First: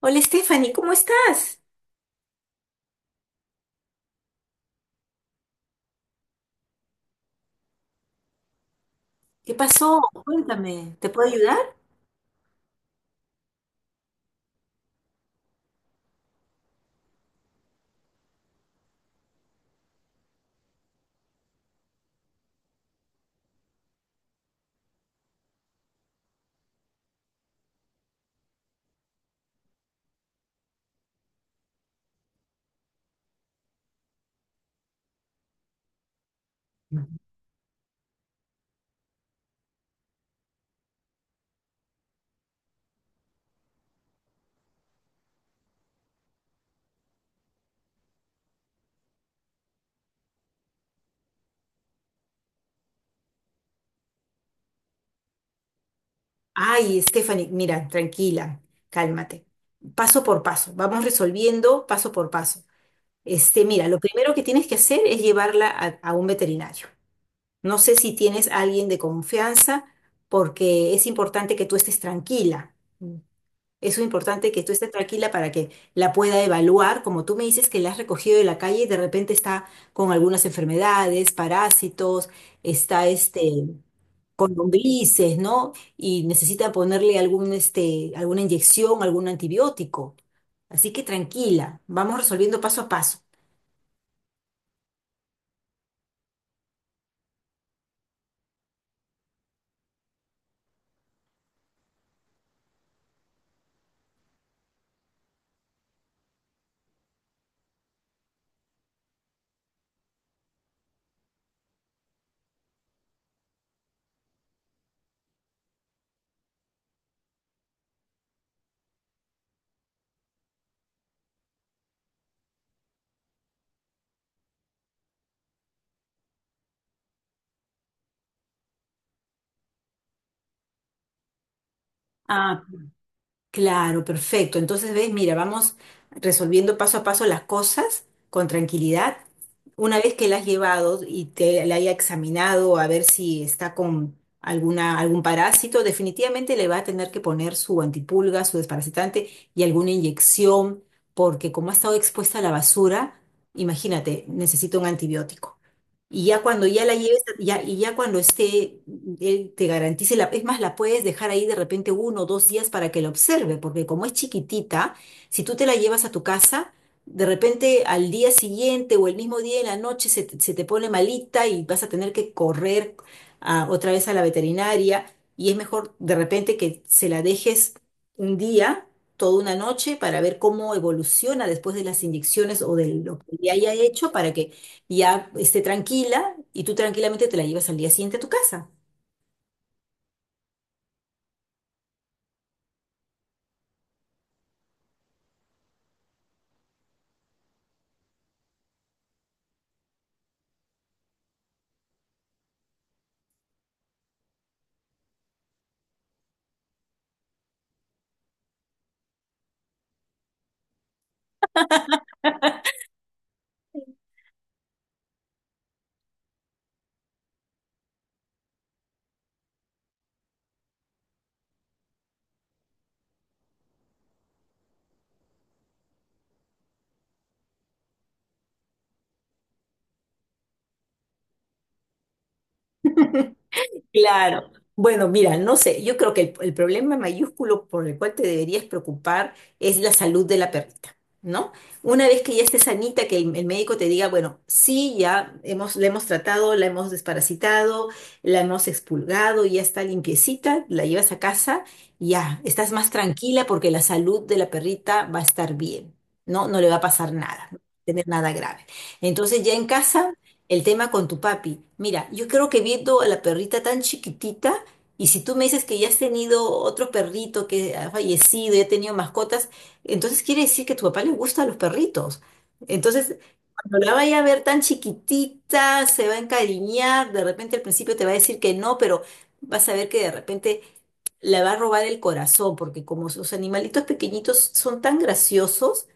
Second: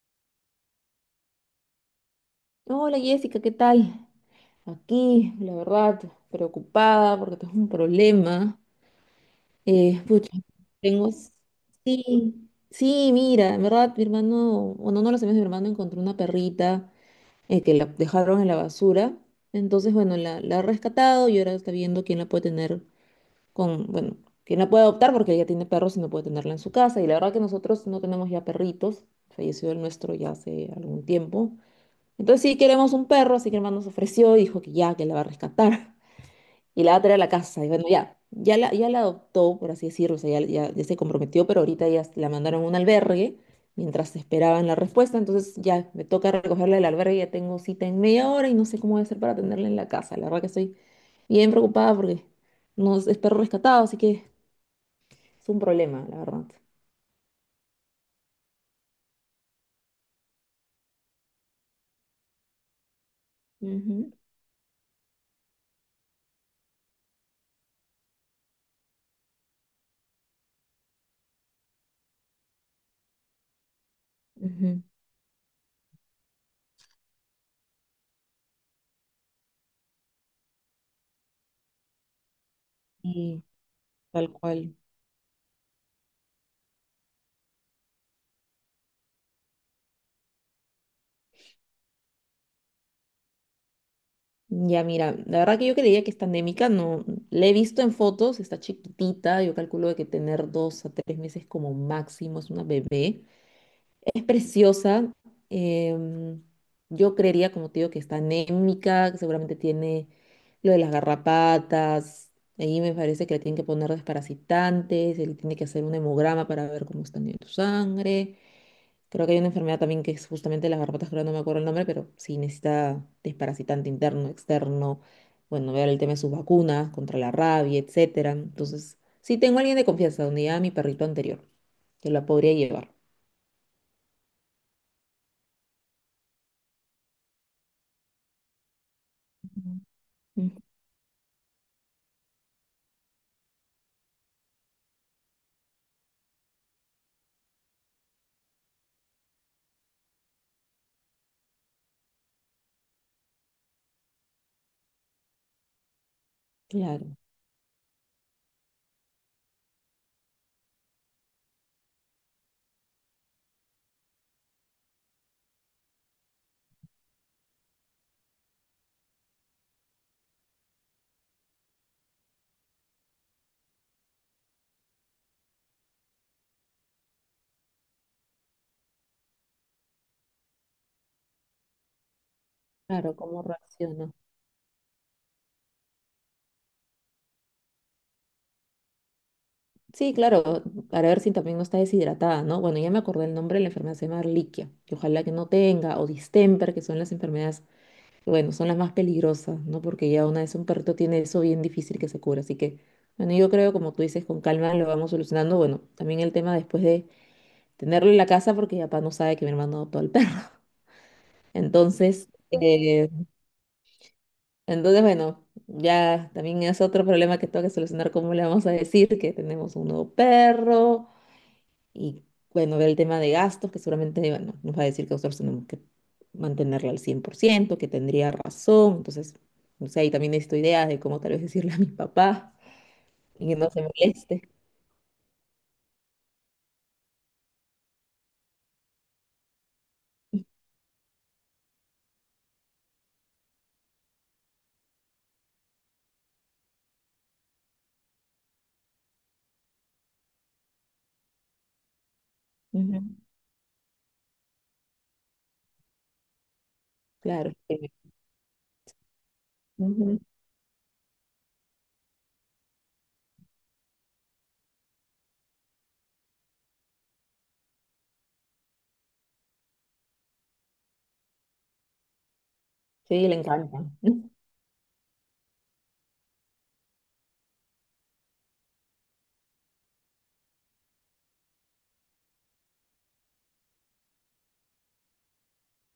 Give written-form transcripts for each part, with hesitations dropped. Hola Stephanie, ¿cómo estás? Hola Jessica, ¿qué tal? Aquí, la verdad, preocupada porque tengo un problema. ¿Qué pasó? Pucha, Cuéntame, ¿te tengo... puedo ayudar? Sí, sí, mira, en verdad, mi hermano, bueno, no lo sabía, mi hermano encontró una perrita que la dejaron en la basura. Entonces, bueno, la ha rescatado y ahora está viendo quién la puede tener bueno, quién la puede adoptar porque ella tiene perros y no puede tenerla en su casa. Y la verdad que nosotros no tenemos ya perritos, falleció el nuestro ya hace algún tiempo. Entonces sí queremos un perro, así que el hermano se ofreció y dijo que ya, que la va a rescatar y la va a traer a la casa. Y bueno, ya la adoptó, por así decirlo, o sea, ya se comprometió, pero ahorita ya la mandaron a un albergue mientras esperaban la respuesta. Entonces ya me toca recogerla del albergue, ya tengo cita en media hora y no sé cómo voy a hacer para tenerla en la casa. La verdad que estoy bien preocupada porque no es perro rescatado, así que es un problema, la verdad. Ay, Stephanie, mira, tranquila, cálmate. Paso por paso, vamos resolviendo paso por paso. Este, mira, lo Ujú, primero que tienes que hacer es llevarla a un veterinario. No sé si tienes a alguien de confianza, porque es importante que tú estés tranquila. Eso es importante que tú ujú. estés tranquila para que la pueda evaluar. Como tú me dices que la has recogido de la calle y de repente está con algunas enfermedades, parásitos, está Y este, tal con cual. lombrices, ¿no? Y necesita ponerle algún, este, alguna inyección, algún antibiótico. Así que tranquila, vamos resolviendo paso a paso. Ya, mira, la verdad que yo creía que esta anémica no, la he visto en fotos, está chiquitita, yo calculo de que tener 2 a 3 meses como máximo es una bebé. Es preciosa, em, yo creería, como te digo, que está anémica, que seguramente tiene lo de las garrapatas, ahí me parece que le tienen que poner desparasitantes, él tiene que hacer un hemograma para ver cómo está en tu sangre. Creo que hay una enfermedad también que es justamente las garrapatas, creo, no me acuerdo el nombre, pero sí necesita desparasitante interno, externo, bueno, ver el tema de sus vacunas contra la rabia, etcétera. Entonces, sí tengo a alguien de confianza, donde ya mi perrito anterior, que la podría Ah, llevar. claro, perfecto. Entonces, ves, mira, vamos resolviendo paso a paso las cosas con tranquilidad. Una vez que la has Mm. llevado y te la haya examinado a ver si está con alguna, algún parásito, definitivamente le va a tener que poner su antipulga, su desparasitante y alguna inyección, porque como ha estado expuesta a la basura, imagínate, necesita un antibiótico. Y ya cuando ya la Claro, lleves, ya, y ya cuando esté, él te garantice la, es más, la puedes dejar ahí de repente uno o dos días para que la observe, porque como es chiquitita, si tú te la llevas a tu casa, de repente al día siguiente o el mismo día en la noche se te pone malita y vas a tener que correr otra vez a la veterinaria y es mejor de repente que se la dejes un día, toda una noche, para ver cómo evoluciona después de las inyecciones o de claro, lo que ¿cómo le haya hecho, reacciona? para que ya esté tranquila y tú tranquilamente te la llevas al día siguiente a tu casa. Sí, claro, para ver si también no está deshidratada, ¿no? Bueno, ya me acordé el nombre la enfermedad, se llama Ehrlichia, que ojalá que no tenga, o distemper, que son las enfermedades bueno, son las más peligrosas, ¿no? Porque ya una vez un perrito tiene eso bien difícil que se cura. Así que, bueno, yo creo, como tú dices, con calma lo vamos solucionando. Bueno, también el tema después de tenerlo en la casa, porque ya papá no sabe que mi hermano adoptó al perro. Entonces, eh, entonces, bueno, ya también es otro problema que tengo que solucionar, cómo le vamos a decir que tenemos un nuevo perro, y bueno, ver el tema de gastos, que seguramente bueno, nos va a decir que nosotros tenemos que mantenerla al 100%, que tendría razón. Entonces, no sé, ahí también necesito ideas de cómo tal vez decirle a mi papá y que no se moleste. Claro. Bueno, mira, no sé, yo creo que el problema mayúsculo por el cual te deberías preocupar es la salud de la perrita, ¿no? Una vez que ya esté sanita, que el médico te diga, bueno, sí, ya hemos, la hemos tratado, la hemos desparasitado, la hemos expulgado, ya está limpiecita, la llevas a casa, ya, estás más Ujú. tranquila porque la salud de la perrita va a estar bien, ¿no? No le va a pasar nada, Claro. no va a Sí, tener nada grave. Entonces ya en casa ujú, el tema con tu papi. Mira, yo creo que viendo a la perrita tan chiquitita, y si tú me dices que ya has tenido otro perrito que ha fallecido y ha tenido mascotas, entonces quiere decir que a tu papá le gustan los perritos. Entonces, sí, le cuando encanta. la vaya a ver tan chiquitita, se va a encariñar, de repente al principio te va a decir que no, pero vas a ver que de repente le va a robar el corazón, porque como sus animalitos pequeñitos son tan graciosos,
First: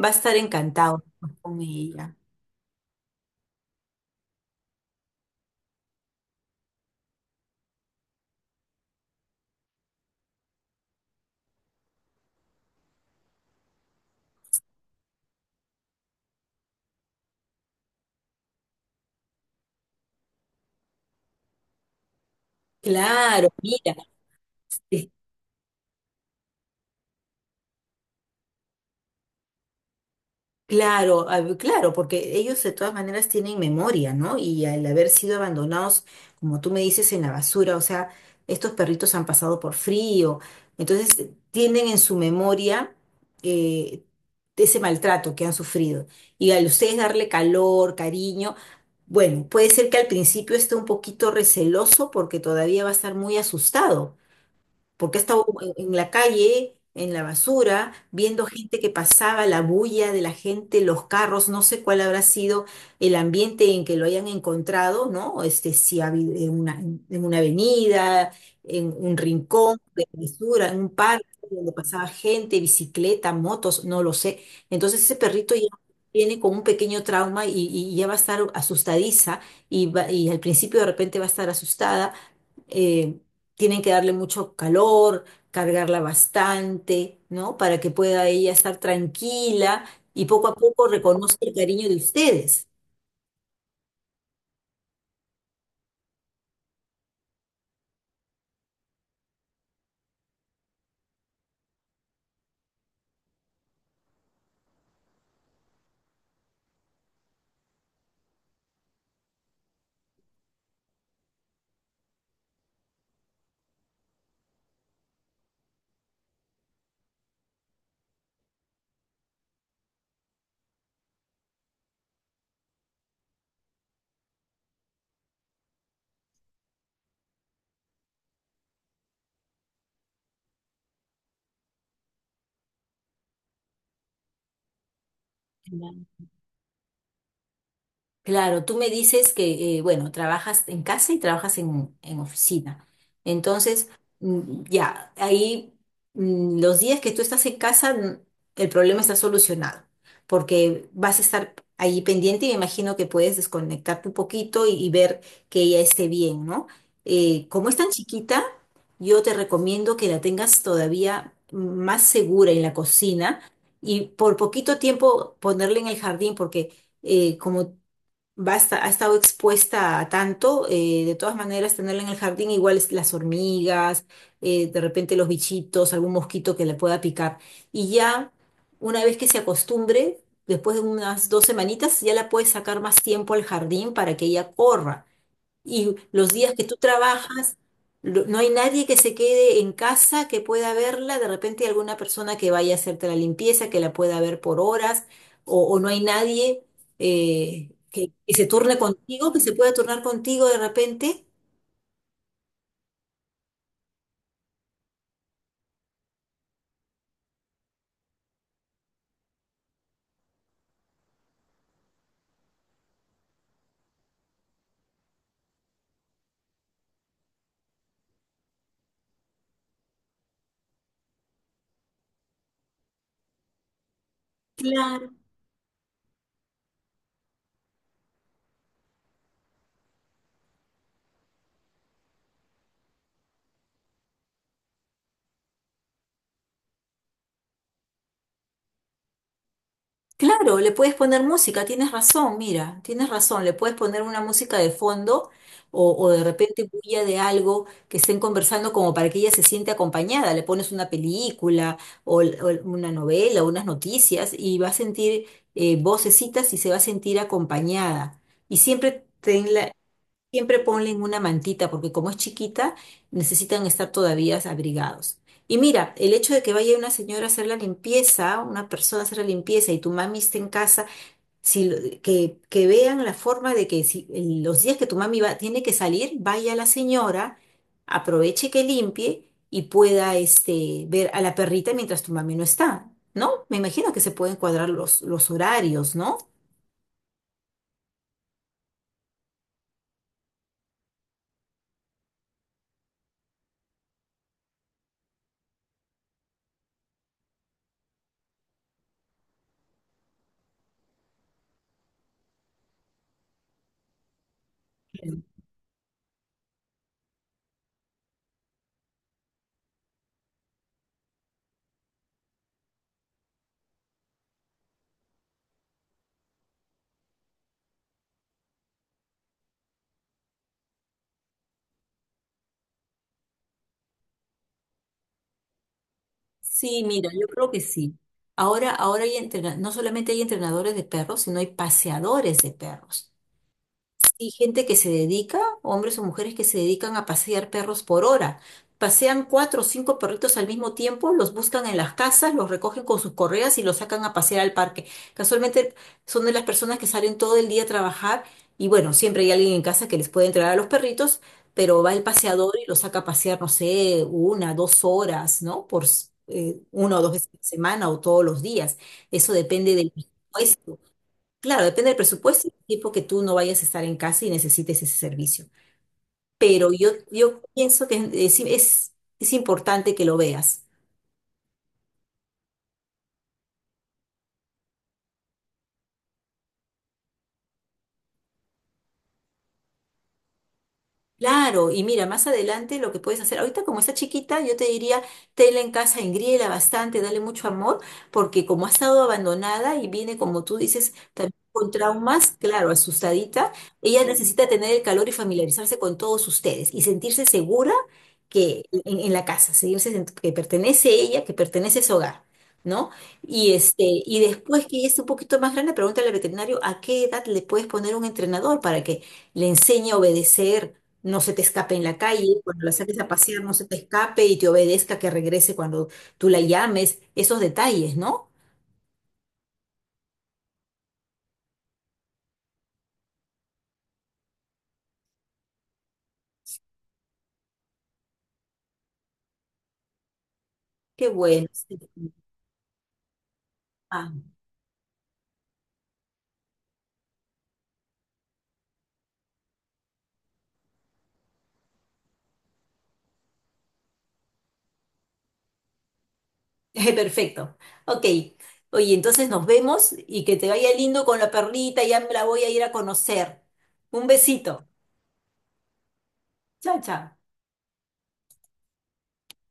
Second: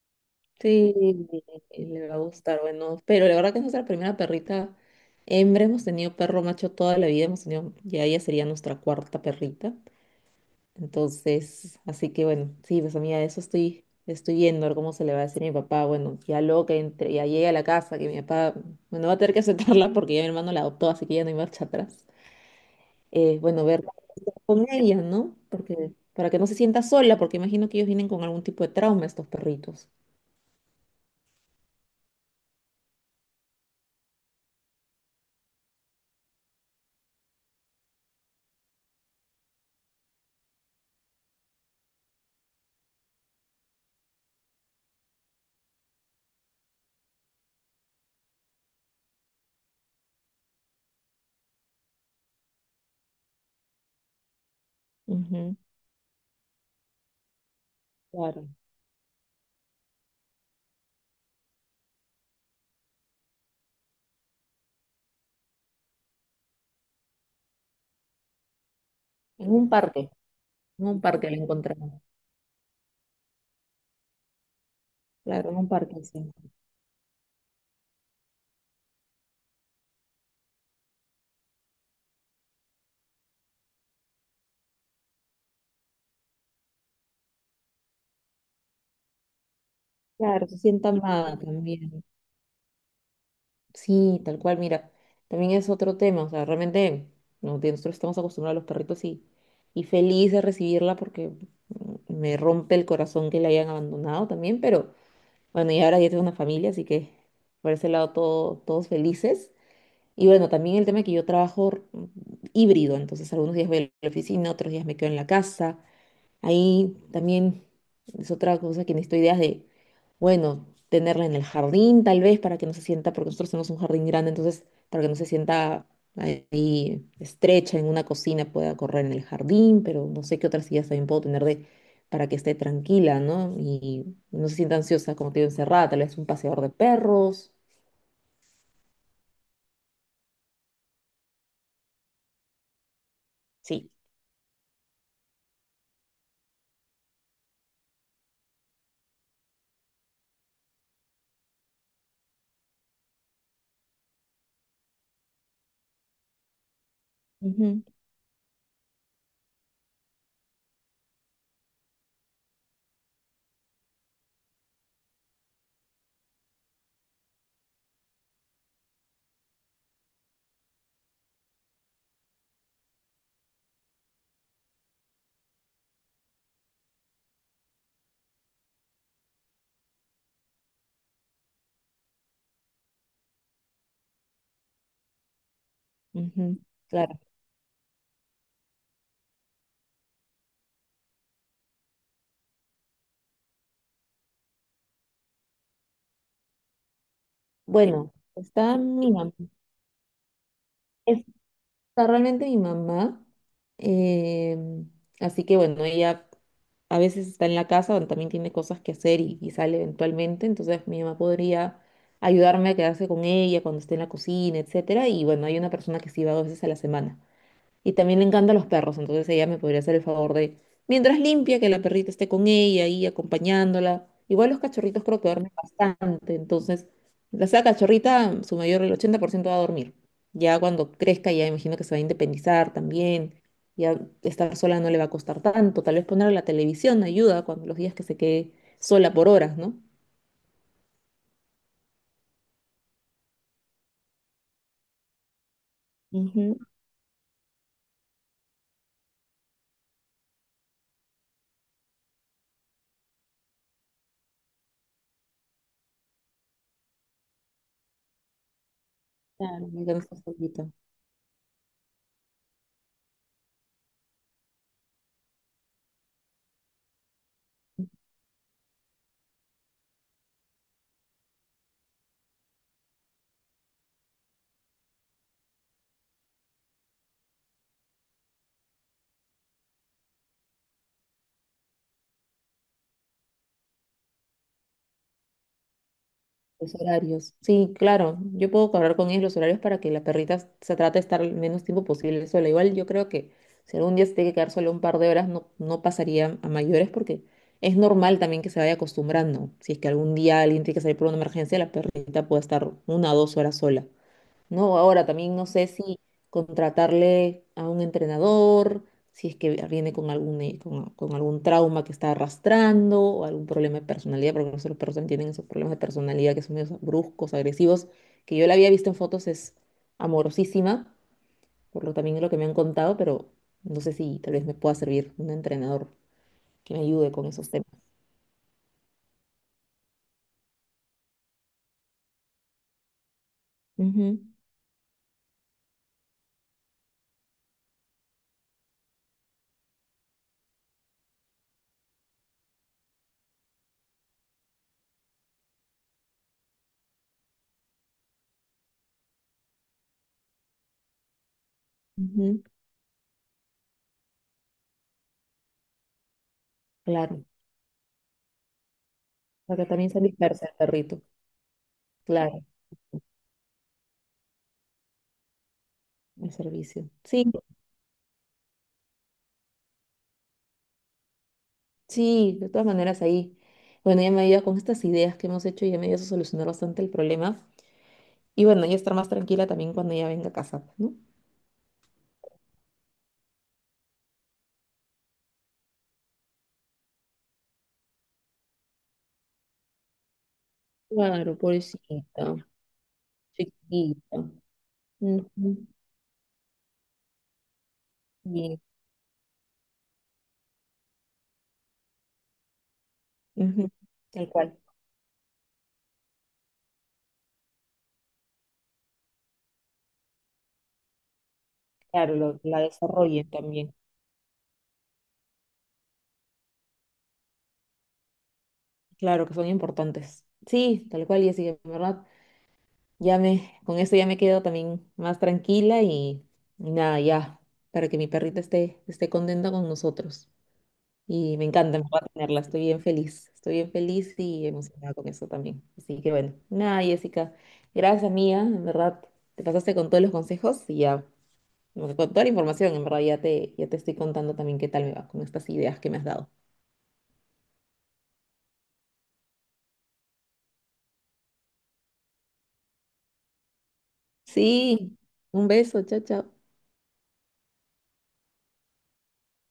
va a estar Sí, encantado con le ella. va a gustar. Bueno, pero la verdad que es nuestra primera perrita hembra. Hemos tenido perro macho toda la vida. Hemos tenido, ya ella sería nuestra cuarta perrita. Entonces, así que bueno, sí, pues amiga, eso estoy viendo, a ver cómo se le va a decir a mi papá. Bueno, ya luego que entre, ya llegue a la casa, que mi papá, bueno, va a tener que aceptarla porque ya mi hermano la adoptó, así que ya no hay marcha atrás. Claro, Bueno, ver mira. con ella, ¿no? Porque para que no se sienta sola, porque imagino que ellos vienen con algún tipo de trauma, estos perritos. Claro, a ver, claro, porque ellos de todas maneras tienen memoria, ¿no? Y al haber sido abandonados, como tú me dices, en la basura, o sea, estos perritos han pasado por frío, entonces tienen en su memoria eh, ese maltrato que han sufrido. Y al ustedes darle calor, cariño, bueno, puede ser que al principio esté un poquito receloso porque todavía va a estar muy asustado porque he estado Ujú, en la calle, en la basura, viendo claro. gente que pasaba, la bulla de la gente, los carros, no sé cuál habrá sido el ambiente en que lo hayan encontrado, ¿no? Este, si ha habido en una avenida, en un En un rincón parque, de basura, en en un un parque parque la donde encontramos. pasaba gente, bicicleta, motos, no lo sé. Entonces ese Claro, perrito en ya un parque, sí. viene con un pequeño trauma y ya va a estar asustadiza y al principio de repente va a estar asustada, eh, tienen que darle mucho calor, cargarla bastante, ¿no? Para que pueda ella estar tranquila y Claro, poco a se poco sienta reconozca amada el cariño de también. ustedes. Sí, tal cual, mira, también es otro tema, o sea, realmente no, de nosotros estamos acostumbrados a los perritos y feliz de recibirla porque me rompe el corazón que la hayan abandonado también, pero bueno, y ahora ya tengo una familia, así que por ese lado todos felices. Y bueno, también el tema que yo trabajo híbrido, entonces algunos días voy a la oficina, otros días me quedo en la casa. Ahí también es otra cosa que necesito ideas de, bueno, tenerla en el jardín tal vez para que no se sienta, porque nosotros tenemos un jardín grande, entonces para que no se sienta ahí estrecha en una cocina, pueda correr en el jardín, pero no sé qué otras ideas también puedo tener de, para que esté tranquila, ¿no? Y no se sienta ansiosa como te digo, encerrada, tal vez un paseador de perros. Claro, tú me dices que, bueno, trabajas en casa y trabajas en oficina. Entonces, Sí. Ya, ahí los días que tú estás en casa, el problema está solucionado, porque vas a estar ahí pendiente y me imagino que puedes desconectarte un poquito y ver que ella esté bien, ¿no? Como es Ujú, tan chiquita, yo te recomiendo que la tengas todavía más segura en la cocina y por poquito tiempo ponerla en el jardín, porque como ha estado expuesta a tanto, de todas maneras tenerla en el jardín, igual es las hormigas, de repente los bichitos, algún mosquito que le pueda picar. Y ya una vez que se acostumbre, después de unas dos semanitas, ya la puedes sacar más tiempo al jardín para que ella corra. Y los días ujú. que tú Claro. trabajas, no hay nadie que se quede en casa que pueda verla. De repente hay alguna persona que vaya a hacerte la limpieza, que la pueda ver por horas, o no hay nadie Bueno, que se está, turne mi mira, contigo, que se pueda turnar contigo de repente. sea, realmente mi mamá, eh, así que bueno, ella a veces está en la casa, donde también tiene cosas que hacer y sale eventualmente, entonces mi mamá podría ayudarme a quedarse con ella cuando esté en la cocina, etcétera, y bueno, hay una persona que sí va dos veces a la semana. Y también le encantan los perros, entonces ella me podría hacer el favor de, mientras limpia, que la perrita esté con ella y acompañándola. Igual los cachorritos Claro. creo que duermen bastante, entonces, la sea cachorrita, su mayor, el 80% va a dormir. Ya cuando crezca, ya imagino que se va a independizar también, ya estar sola no le va a costar tanto, tal vez ponerle la televisión ayuda cuando los días que se quede sola por horas, ¿no? Claro, le puedes poner música, tienes razón, mira, tienes razón, le puedes poner una música de fondo o de Ujú. repente bulla de algo que estén conversando como para que ella se siente acompañada, le pones una película o una novela, unas noticias y va a sentir vocecitas y se va a sentir acompañada. Y siempre Claro. tenla. Ya no Siempre solita. ponle en una mantita, porque como es chiquita, necesitan estar todavía abrigados. Y mira, el hecho de que vaya una señora a hacer la limpieza, una persona a hacer la limpieza y tu mami esté en casa, si, que vean la forma de que si los días que tu mami va, tiene que salir, vaya la señora, aproveche que limpie y pueda este, ver a la perrita mientras tu mami no está, ¿no? Me imagino que se pueden cuadrar los horarios, ¿no? Los horarios. Sí, claro. Yo puedo hablar con ellos los horarios para que la perrita se trate de estar el menos tiempo posible sola. Igual yo creo que si algún día se tiene que quedar solo un par de horas, no, no pasaría a mayores porque es normal también que se vaya acostumbrando. Si es que algún día alguien tiene que salir por una emergencia, la perrita puede estar 1 o 2 horas sola. No, ahora también no sé si contratarle a un entrenador, si es que viene con con algún trauma que está arrastrando o algún problema de personalidad, porque nosotros los perros también tienen esos problemas de personalidad que son medio bruscos, agresivos, que yo la había visto en fotos, es amorosísima, por lo también es lo que me han contado, pero no sé si tal vez me pueda servir un entrenador que me Sí, mira, ayude yo con creo esos que temas. sí. Ahora hay no solamente hay entrenadores de perros, sino hay paseadores de perros Ujú, y gente que se dedica, hombres o mujeres que se dedican a pasear perros por hora. Pasean cuatro o cinco perritos al mismo tiempo, los buscan en las casas, los recogen con sus correas y los sacan a pasear al parque. Casualmente son de las personas que salen todo el día a trabajar y bueno, siempre hay alguien en casa que les puede entregar a los perritos, pero va el ujú, paseador y los saca a pasear, no sé, una, dos horas, ¿no? Por una o dos claro, veces a la semana o todos los días. Eso porque depende también del se dispersa el puesto. perrito, Claro, depende del claro, presupuesto y del tiempo que tú no vayas a estar en casa y necesites ese servicio. el Pero servicio. Sí. yo pienso que es importante que lo veas. Sí, de todas maneras ahí. Bueno, ya me ayuda con estas ideas que hemos hecho y ya me ayuda a solucionar bastante el problema. Y bueno, ya estar más tranquila también cuando ella venga a casa, ¿no? Claro, y mira, más adelante lo que puedes hacer, ahorita como está chiquita, yo te diría, tenla en casa, engríela bastante, dale mucho amor, porque como ha estado abandonada y viene, como tú dices, también Claro, con traumas, pobrecita, claro, asustadita, ella chiquita. necesita tener el calor y Ujú. familiarizarse con todos ustedes y sentirse segura Y que en la casa, que pertenece ella, que pertenece a ese hogar. ¿No? Y ujú. este, y Tal cual. después que ella esté un poquito más grande, pregúntale al veterinario a qué edad le puedes poner un entrenador para que le enseñe a obedecer, no se te escape en la Claro, calle, la cuando la saques a desarrollen pasear no se también. te escape y te obedezca que regrese cuando tú la llames, esos detalles, ¿no? Claro que son importantes. Sí, tal cual, y así en verdad, ya me, con esto ya me quedo también más tranquila y nada, ya, para que mi perrita esté contenta con nosotros. Qué Y bueno. Sí. Me encanta tenerla, estoy bien Ah, feliz y emocionada con eso también. Así que bueno, nada, Jessica, gracias mía, en verdad, te pasaste con todos los consejos y ya, bueno, con toda la información, en verdad, ya te estoy contando también qué tal me va con estas ideas que me has dado. perfecto. Ok. Oye, entonces nos vemos y que te vaya lindo con la perlita, ya me la voy a ir a conocer. Un besito. Sí, un beso, chao, chao. Chao, chao.